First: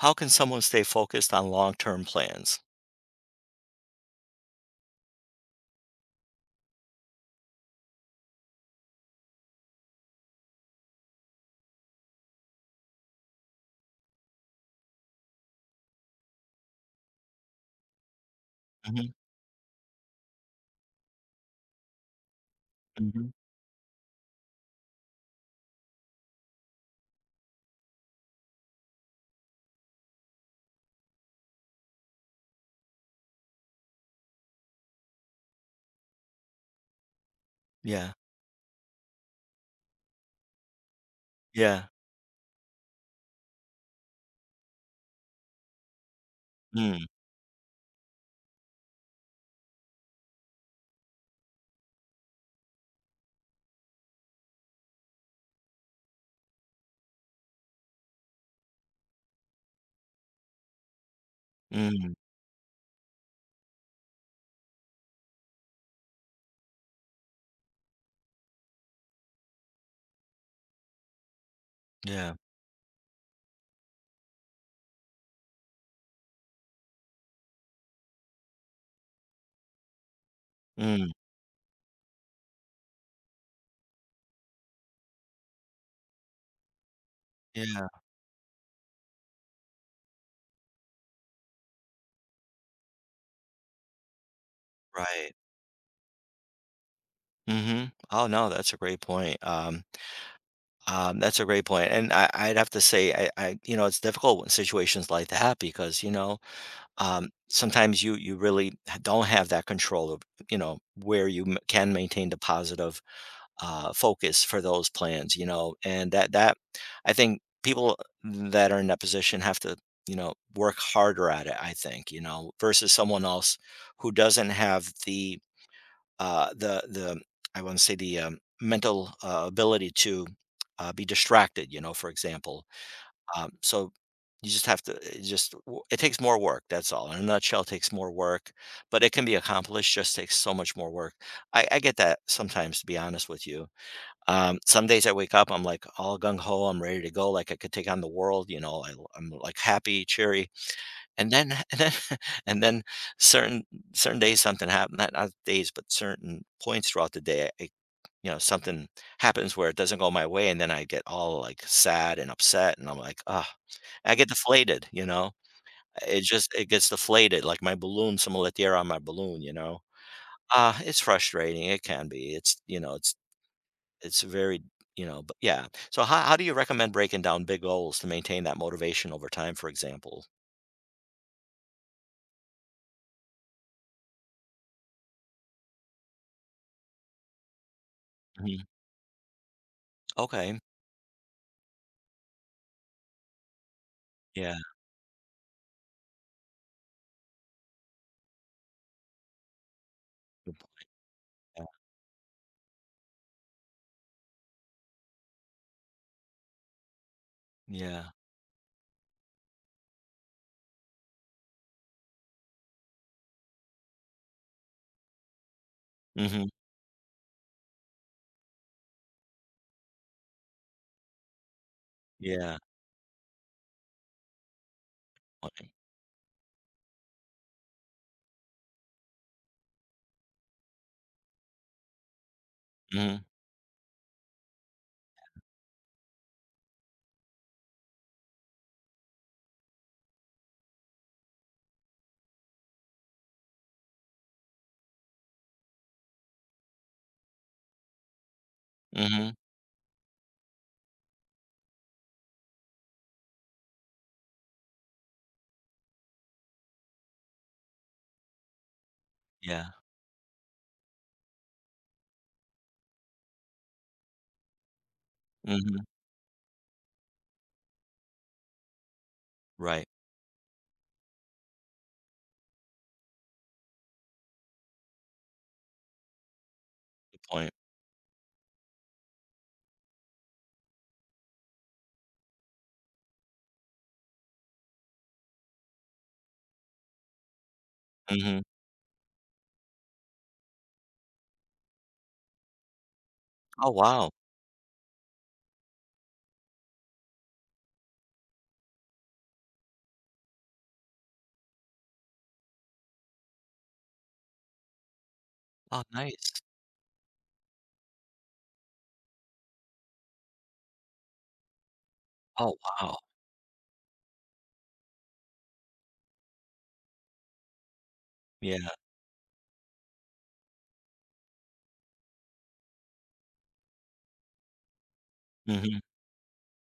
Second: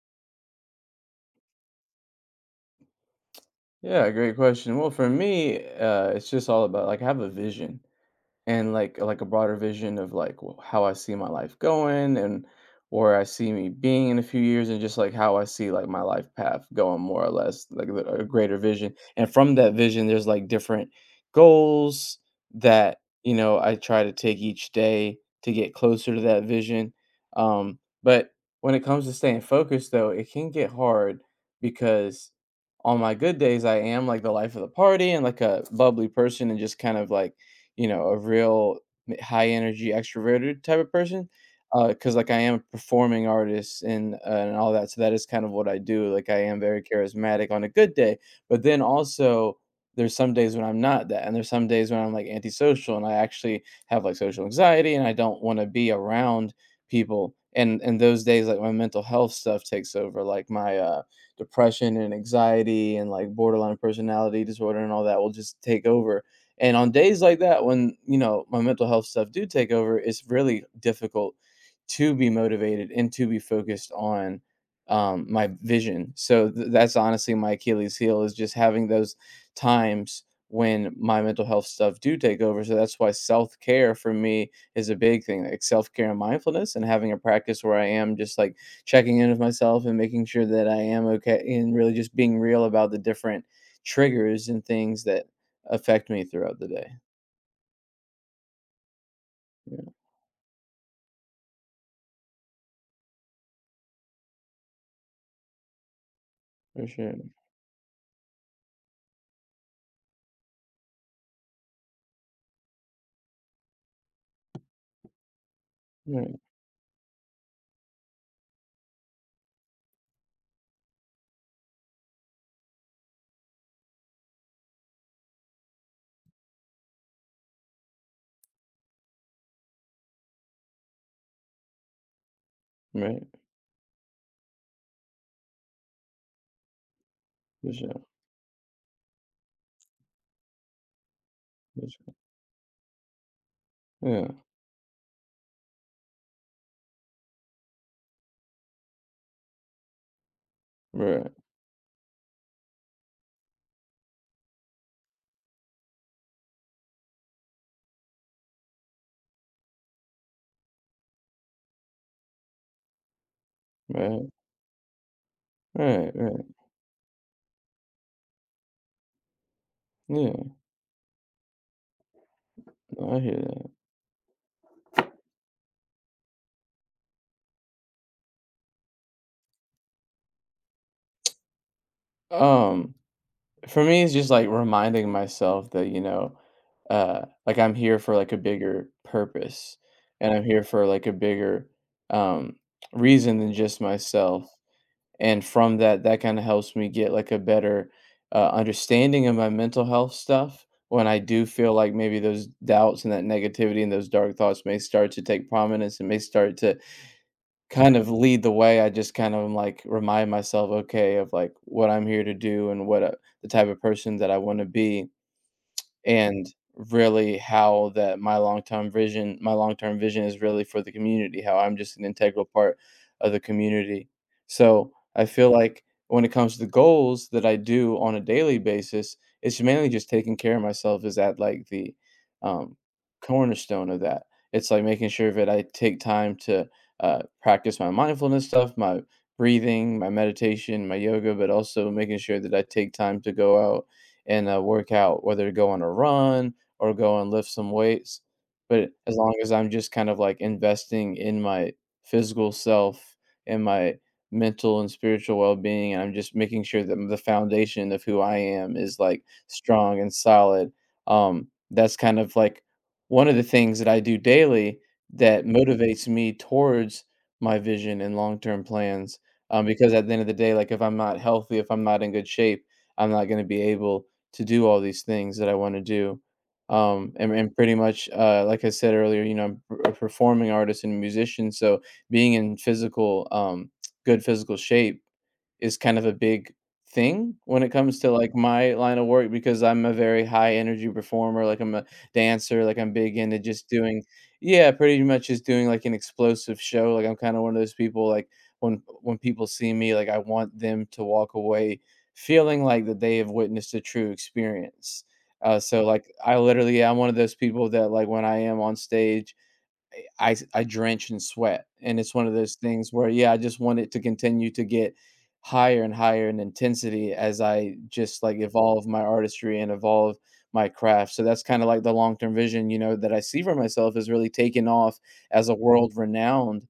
How can someone stay focused on long term plans? Yeah, great question. Well, for me, it's just all about like I have a vision, and like a broader vision of like how I see my life going and where I see me being in a few years and just like how I see like my life path going more or less like a greater vision, Mhm, and from that vision there's like different goals that mhm. you know I try to take each day to get closer to that vision. But when it comes to staying focused, though, it can get hard because on my good days I am like the life of the party and like a bubbly person and just kind of like, you know, Yeah, a real high energy extroverted type of person, yeah. because like I am a performing artist and all that. So that is kind of what I do. Like I am very Mm, charismatic on a good day, but then also there's some days when I'm not that, and there's some days when I'm like antisocial and I actually have like social anxiety and I don't want to be around people. And those days, like my mental health stuff takes over, like my depression mm, and anxiety and like borderline personality disorder and all that will just take over, and on days like that, when you know my mental health stuff do take over, it's really difficult to be yeah, motivated and to be focused on my vision. So that's honestly my Achilles heel, is just having those times when mm, my mental health stuff do take over. So that's why self care for me is a big thing, like self care and mindfulness, and having a practice where yeah, I am just like checking in with myself and making sure that I am okay, and really just being real about the different triggers and things that right. affect me throughout the day. Mhm. Oh, no, that's a great point. Yeah, That's a great point, and I'd have to say, it's difficult in situations like that because for sure. Sometimes you don't have that control of you know where you can maintain the positive focus for those plans, you know, and that Right, that I think people that are in that position have to you know work harder at it. I think you know versus someone else who doesn't have the I want to say the mental ability to be distracted. You know, for example, right, so you just have to it takes more work. That's all. In a nutshell, it for takes sure, more work, but it can be accomplished. Just takes so much more work. I for get sure. that sometimes. To be honest with you, Yeah, some days I wake up, I'm like all gung ho, I'm ready to go, like I could take on the world. You know, I, I'm like happy, cheery and right, then and then certain certain days something happens not days, but certain points throughout the day, I you know, something happens where it doesn't go my way, and then I get all, like, sad and upset, and I'm like, "Ah!" I get right, deflated, you know? right, It right. just it gets deflated, like my balloon, someone let the air on my balloon, you know? Yeah, It's frustrating, it can be, it's you know, it's no, I hear it's very you know, but yeah. So how do you recommend breaking down big goals to maintain that motivation over time, for example? that. For me, it's just like reminding myself that, you know, like I'm here for like a Mhm. bigger purpose, and I'm Okay. here for like a bigger um reason than just myself. Yeah, And from that kind of helps me get like a better understanding of my mental health good. stuff. When I do feel like maybe those doubts and that negativity and those dark thoughts may start to take prominence and may start to kind Yeah. of lead the way, I just kind of am like, remind myself okay of like what I'm here to do and what the type of person that I want to be, Mm. and Mhm. really how that my long-term vision is really for the community, how I'm just an integral Yeah. part of the community. So I feel Mm. like when it comes to the goals that I do on a daily basis, it's mainly just taking care of myself, is at, like, the, um, Mhm. cornerstone of that. It's like making sure that I take time to practice my mindfulness stuff, my breathing, my meditation, my yoga, but also making sure that I take time to go out and work out, whether to go on a run or go and lift some weights. But Mm. as Mhm. long as I'm just kind of like investing in my physical self and my mental and spiritual well being, and I'm just making sure that the foundation of who I am is like Yeah. strong and solid. That's kind of like one of the things that I do daily that Mm. Mhm. motivates me towards my vision and long term plans. Right. Because at the end of the day, like if I'm not healthy, if I'm not in good shape, I'm not going to be able to do all these things that I want to do. Um, Good and, point. and pretty much, like I said earlier, you know, I'm a performing artist and musician. So being in physical, good physical shape is kind of a big thing when it comes to like Mhm. my line of work, because I'm a very high energy performer. Like I'm a dancer, like I'm big into just Oh, doing, wow. yeah, pretty much just doing like an explosive show. Like I'm kind of one of those people, like when people see me, like I want them to walk away feeling like that they have witnessed a true experience. Uh, Oh, so like I nice. literally am one of those people that, like when I am on stage, I drench in sweat, and it's one of Oh, those things wow. where, yeah, I just want it to continue to get higher and higher in intensity as I just, like, Yeah. evolve my artistry and evolve my craft. So that's kinda like the long-term vision, you know, that I see for myself, is really taking off as Mm. a Mhm. world-renowned,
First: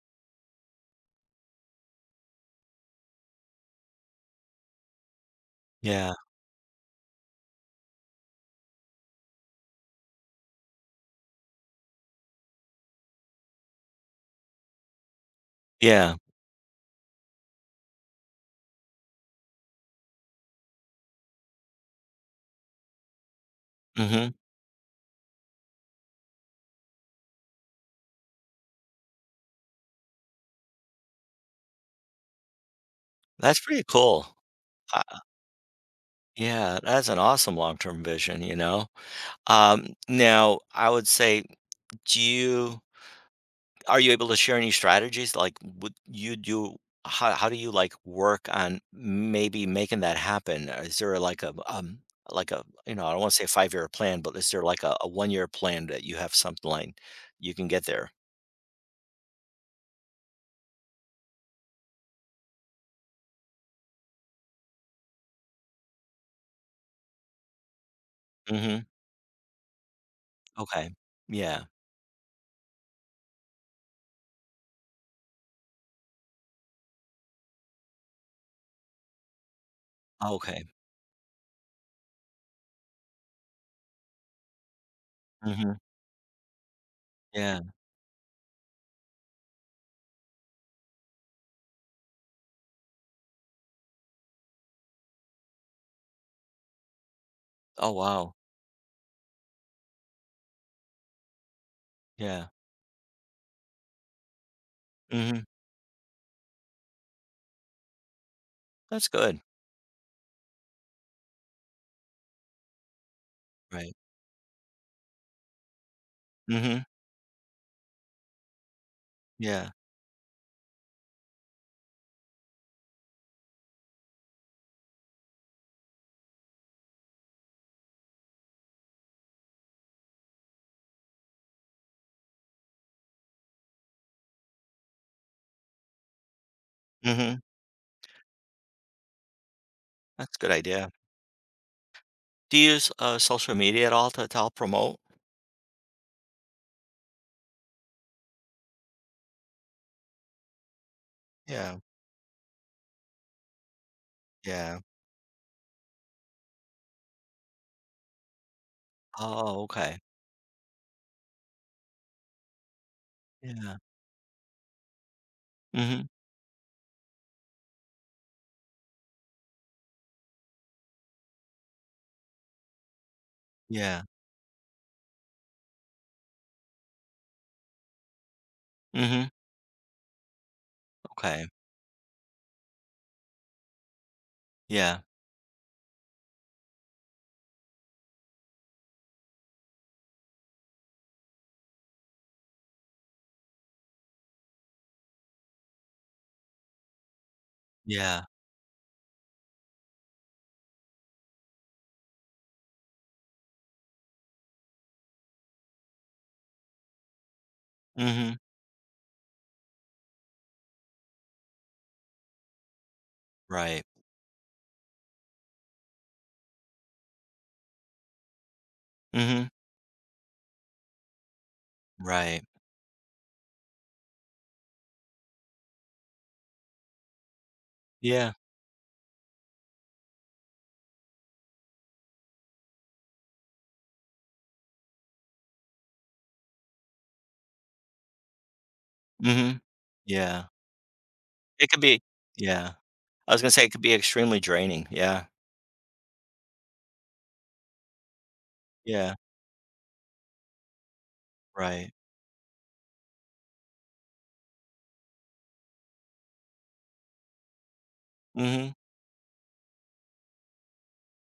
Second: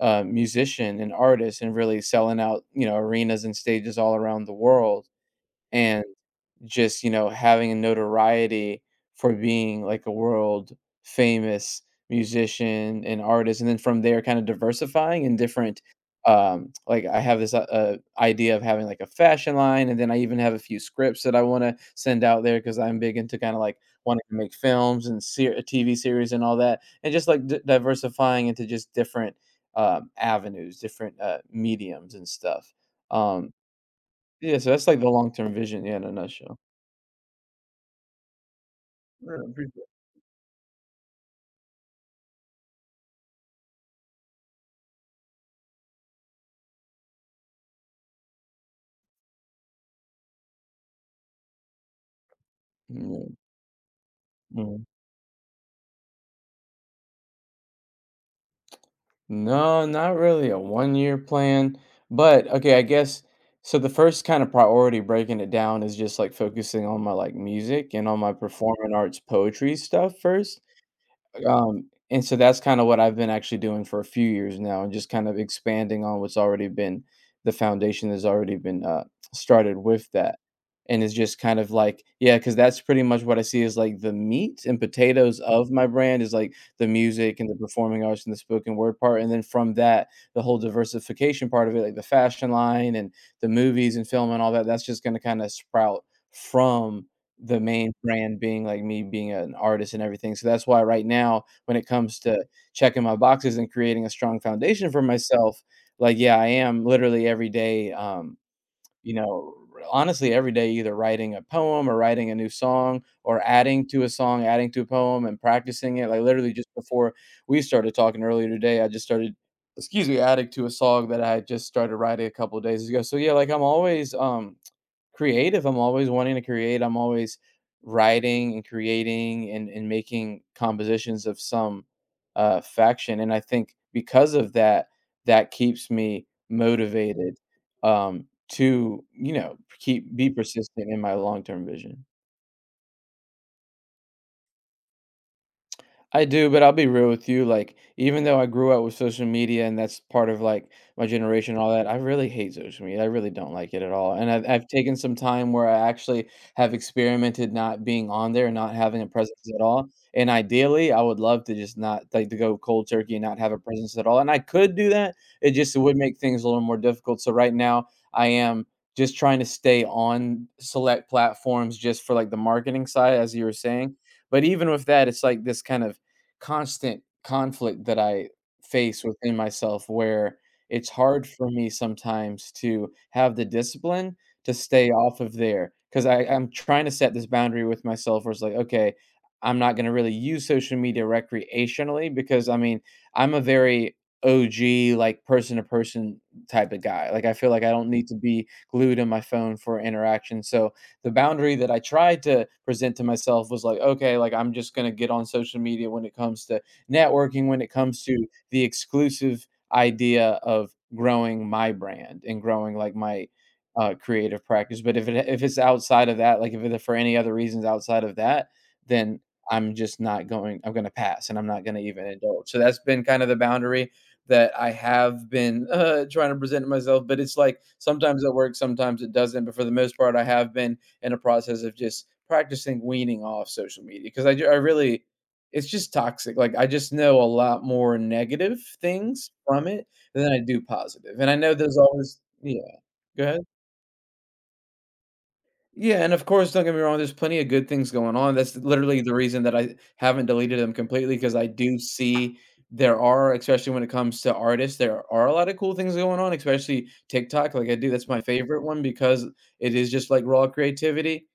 musician and artist, and really selling out, you know, arenas and stages all around the world, and Yeah. just you know having a notoriety for being like a world famous musician and artist, and then from there kind of diversifying in different, Yeah. Like I have this idea of having like a fashion line, and then I even have a few scripts that I want to send out there because I'm big into kind of like Mm. wanting Mhm. to make films and tv series and all that, and just like diversifying into just different, avenues, different mediums and stuff. um That's pretty cool. yeah, so that's like Uh, the long-term vision, yeah, in a nutshell. yeah, that's an awesome long-term vision, you know? Yeah, I appreciate. Now I would say, do you Are you able to share any strategies? Like, would you do how do you, like, work on maybe making that happen? Is there, like, like a you know, I don't wanna Mm, say five-year plan, but is there, like, mm. a one-year plan that you have something like you can get there? No, not really a one-year plan, but okay, I guess so the first kind of priority breaking it down is just like focusing on my like music and on my Mhm. performing arts poetry stuff first. Okay. Yeah. And so that's kind of what I've been actually doing for a few years now, and just kind of expanding on what's already been the foundation that's already been started with that. Okay. And it's just kind of like, yeah, because that's pretty much what I see is like the meat and potatoes of Mhm. my brand, is like the music and the Yeah. performing arts and the spoken word part. And then from that, the whole diversification part of it, like the fashion line and the movies and film and all that, that's just going to kind of sprout from the Oh, main wow. brand being, like, me being an artist and everything. So that's why right now, when it comes to Yeah. checking my boxes and creating a strong foundation for Mhm. myself, like, yeah, I am literally every day, That's you good. know, honestly, every day either writing a poem or writing a new song or adding Right. to a song, adding to a poem and practicing it. Like, literally just Mhm. before we started talking earlier today, I just started, Yeah. excuse me, adding to a song that I had just started writing a couple of days ago. So yeah, like, I'm always, creative. I'm always wanting to create, I'm always writing and creating and making compositions of some, faction, and I think because of that, that keeps me motivated, Mhm. um, to, you know, keep be That's a good persistent idea. in my long-term vision. Do you use, social media at all to help promote? I do, but I'll be real with you, like, even though I grew up with social media and that's part of, like, my generation and all Yeah. that, I really hate social media, I really don't like it at all, and I've Yeah. taken some time where I actually have experimented not being on there and not having a presence Oh, at all, okay. and ideally, I would love to just, not like, to go cold turkey and not have a Yeah. presence at all, and I could do that, it just would Mhm. make things a little more difficult. So right now, I am just trying to stay on select platforms just for, like, the marketing side, as you were saying, Yeah. but even with that, it's like this kind of constant conflict that I face Mhm. within myself, where it's hard Okay. for me sometimes to have the discipline to stay Yeah. off of there, because I'm trying to set this boundary with myself where it's like, okay, I'm not going to really use social media recreationally, because I mean, I'm a very OG, like person to person type of guy. Like, I feel like I don't need to Yeah. be glued to my phone for interaction. So the boundary that I tried to present to myself was like, okay, like I'm just going to get on social media when it comes to networking, when it comes to Mhm. the exclusive idea of growing my brand and growing like my Right. Creative practice. But if it's outside of that, like if it's for any other reasons outside of that, then Mhm. I'm just not going. I'm going to pass, and I'm not going to even Right. indulge. So that's been kind of the boundary that I have been trying to present to myself. But it's like sometimes Yeah. it works, sometimes it doesn't. But for the most part, I have been in a process of just practicing weaning off social media because I really it's just toxic. Like I just know a lot more negative things Mhm. from it than I Yeah. do positive. And I know It there's could be always yeah yeah. go I ahead was gonna say it could be extremely draining. Yeah. yeah, and of course, don't get me wrong, there's plenty of good things going on. That's literally Yeah. the reason that I haven't deleted them completely because I do Right. see there are, especially when it comes to artists, there are a lot of cool things going on, especially TikTok. Like I do, that's my favorite Mhm. one because it is just like raw creativity.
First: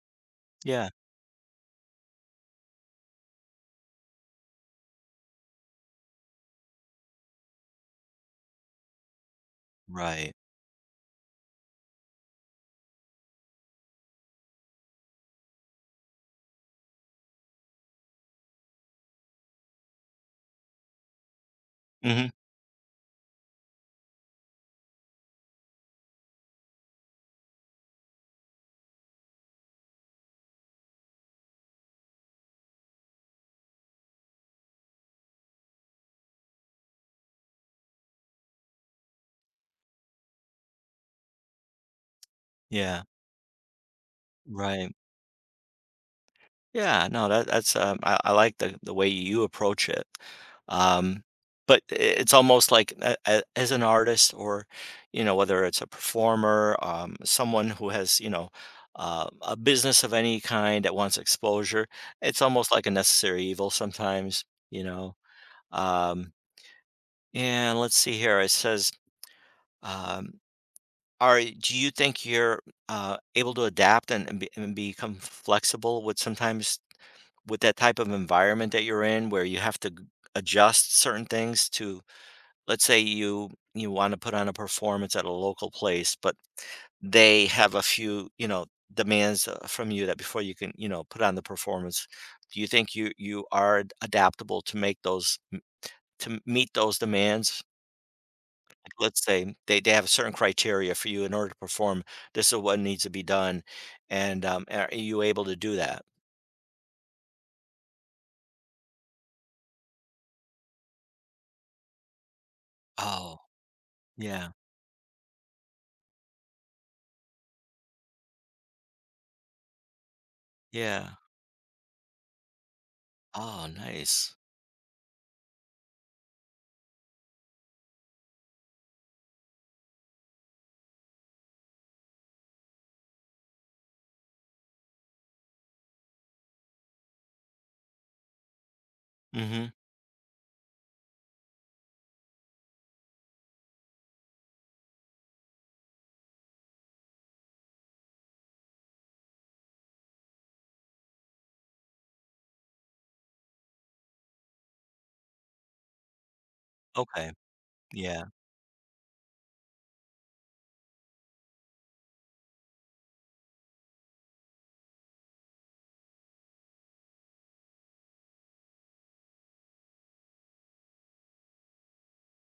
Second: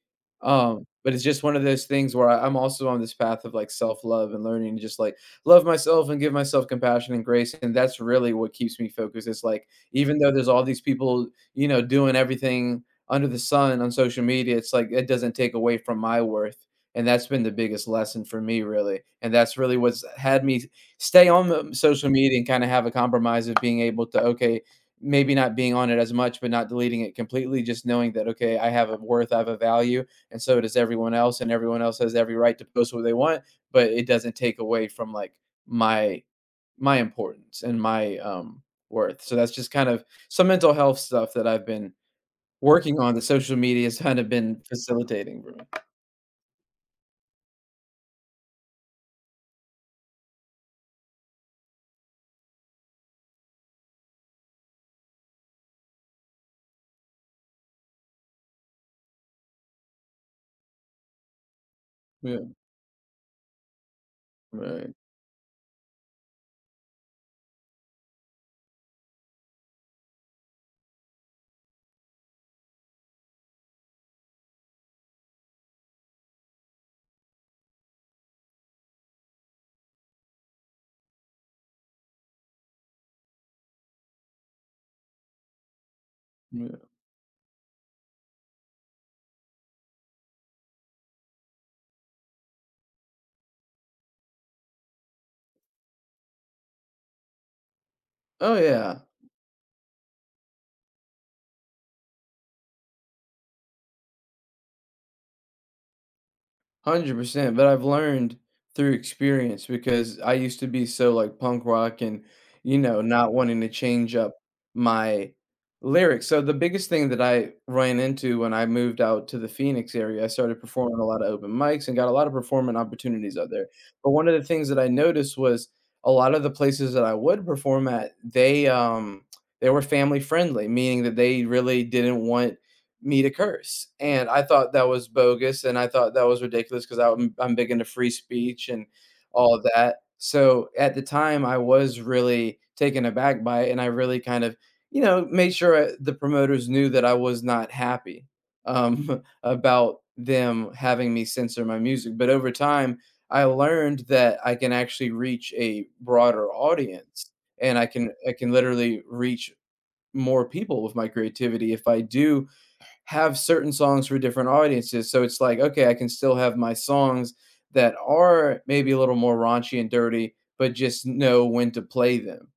Um, Yeah. but it's just one of those things where I'm also on this path of like self love and learning to just like love myself and give myself compassion and grace. And that's really what keeps me focused. It's like, even though Right. there's all these people, doing everything under the sun on social media, it's like it doesn't take away from my worth. And that's been the biggest lesson for me, really. And that's really what's had me stay on the social Mhm. media and kind of have a compromise of being able to, okay, maybe not being on it as much, but not deleting it completely, just knowing that, okay, I have a worth, I have a value, and so does everyone else. And everyone else has every right to post what they want, but it doesn't take away from like my my importance and my worth. So that's just kind of some mental health stuff that I've been working Yeah. on. The social medias kind of been Right. facilitating for me. Yeah, no, that that's, I like the way you approach it. Um, but I it's almost like a as an artist or, you know, whether it's a performer, someone who has, you know, a business of any kind that wants exposure, Yeah, it's almost like a necessary evil sometimes, you right, know? Um, and let's see here, it says, um, are do you think you're, able to adapt and be and become flexible with sometimes with that type of environment that you're in where you have to adjust certain things to let's say you want to put on a performance at a local place but yeah. they have a few you know demands from you that before you can you know put on the performance do you think you are adaptable to make to meet those demands. Oh, Like, yeah. let's say they have certain criteria for you in order to perform this is what needs to be done and are you able to do that. 100%, but I've learned through experience because I used to be so, like, punk rock and, you know, not Oh wanting to change up yeah, my lyrics. So the biggest thing that I ran into when I moved out to the Phoenix area, I started performing a yeah. lot of open mics and got a lot of performing opportunities out Oh, there. But one nice. of the things that I noticed was a lot of the places that I would perform at, they were family friendly, meaning that they really didn't want me to curse. And I thought that was bogus and I thought that was ridiculous because I'm big into free speech and all of Mhm. that. So at the time, I was really taken aback by it and I really kind of, you know, made sure the promoters knew that I was not happy about them having me censor my music. But over time, I learned that I can actually reach a broader audience Okay. and I can Yeah. I can literally reach more people with my creativity if I do have certain songs for different audiences. So it's like, okay, I can still have my songs that are maybe a little more raunchy and dirty, but just know when to play them.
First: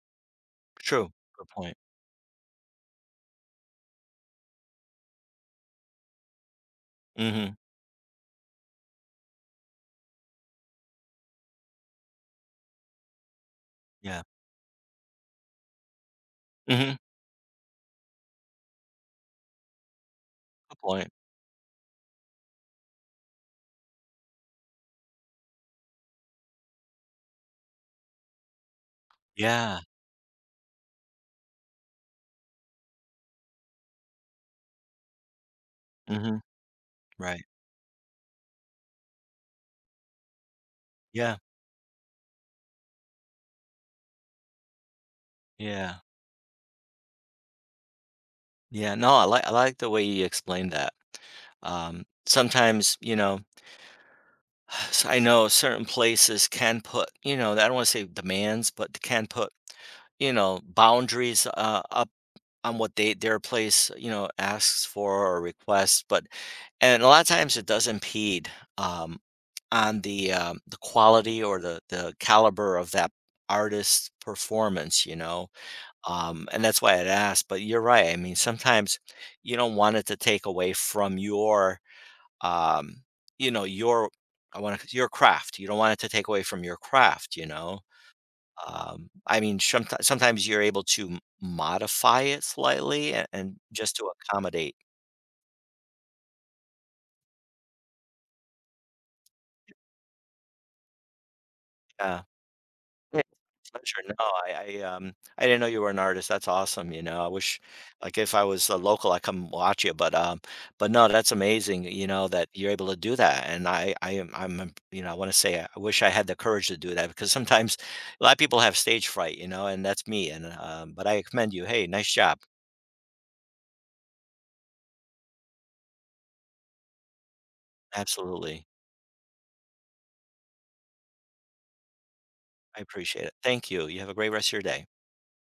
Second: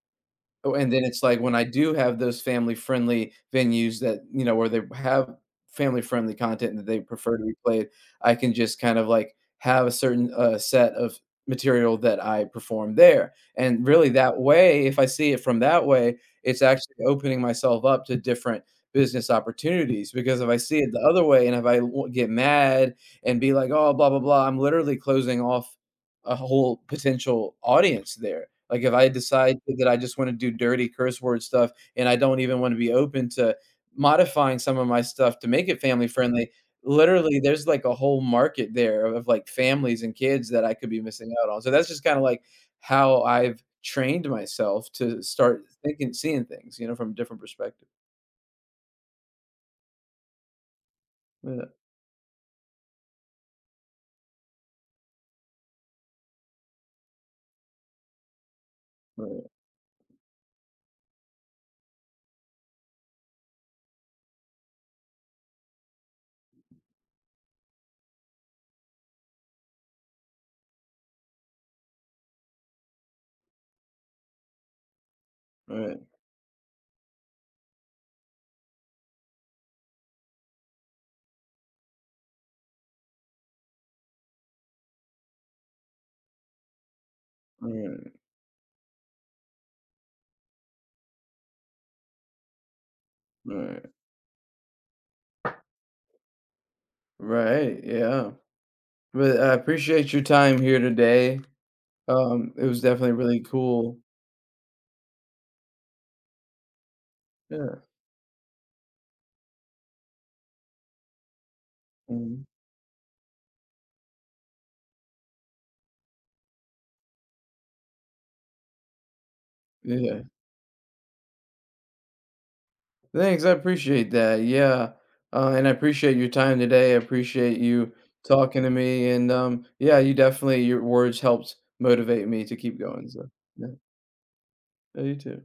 Oh, and then True. it's like Good when I point. do have those family-friendly venues that, you know, where they have family-friendly content that they prefer to Mhm. be played, I can just kind of, like, have a certain, set of material that I perform there, and really Yeah. that way, if I see it from that way, it's Mhm. actually opening myself up to different business opportunities, because if I see Good it the point. other way, and if I w get mad and be like, "Oh, blah, blah, blah," I'm literally closing off a whole potential audience there, like, if I decide Yeah. that I just wanna do dirty curse word stuff and I don't even wanna be open to modifying some of my stuff to make it family Mhm. friendly, literally, Right. there's, like, a whole market there of, like, families and kids that I could be missing Yeah. out on. So that's just kinda, like, how I've trained myself to start Yeah. thinking seeing things, you know, from a different perspective. Yeah. No, I like the way you explained that. Yeah. Sometimes, you know, s I know certain places can put, you know, I don't wanna say demands, but they can Right, put, you know, boundaries, up on what they their place, you know, asks for or requests, but and a lot of times it does impede, um, on the quality or the caliber of that artist's performance, you know? right, And that's why I'd ask. But you're right. I mean, sometimes you don't want it to take away from your, um, you know, your I wanna your craft. You don't want it to take away from your craft, you know? right, I mean, sometimes you're able to m modify it slightly a and right. just to accommodate. Right, yeah. But I appreciate your time here today. Yeah. It was definitely Yeah, really it's a cool. pleasure. No, I I didn't know you were an artist, that's awesome, you know, I wish Yeah, like, if I was, a local, I come watch you, but no, that's amazing, you know, mhm. that you're able to do that, and I am I'm imp you know, I wanna say, I wish I had the courage to do that because sometimes a lot of people have stage fright, you know, and that's Yeah. me, and, but I commend you. Hey, nice job. Thanks, I appreciate that. Yeah, and I appreciate your time today. I appreciate you talking Absolutely. to me, and yeah, you definitely your words helped motivate me to keep I going. appreciate So it. yeah, Thank you. You have a great rest of your day. yeah you too.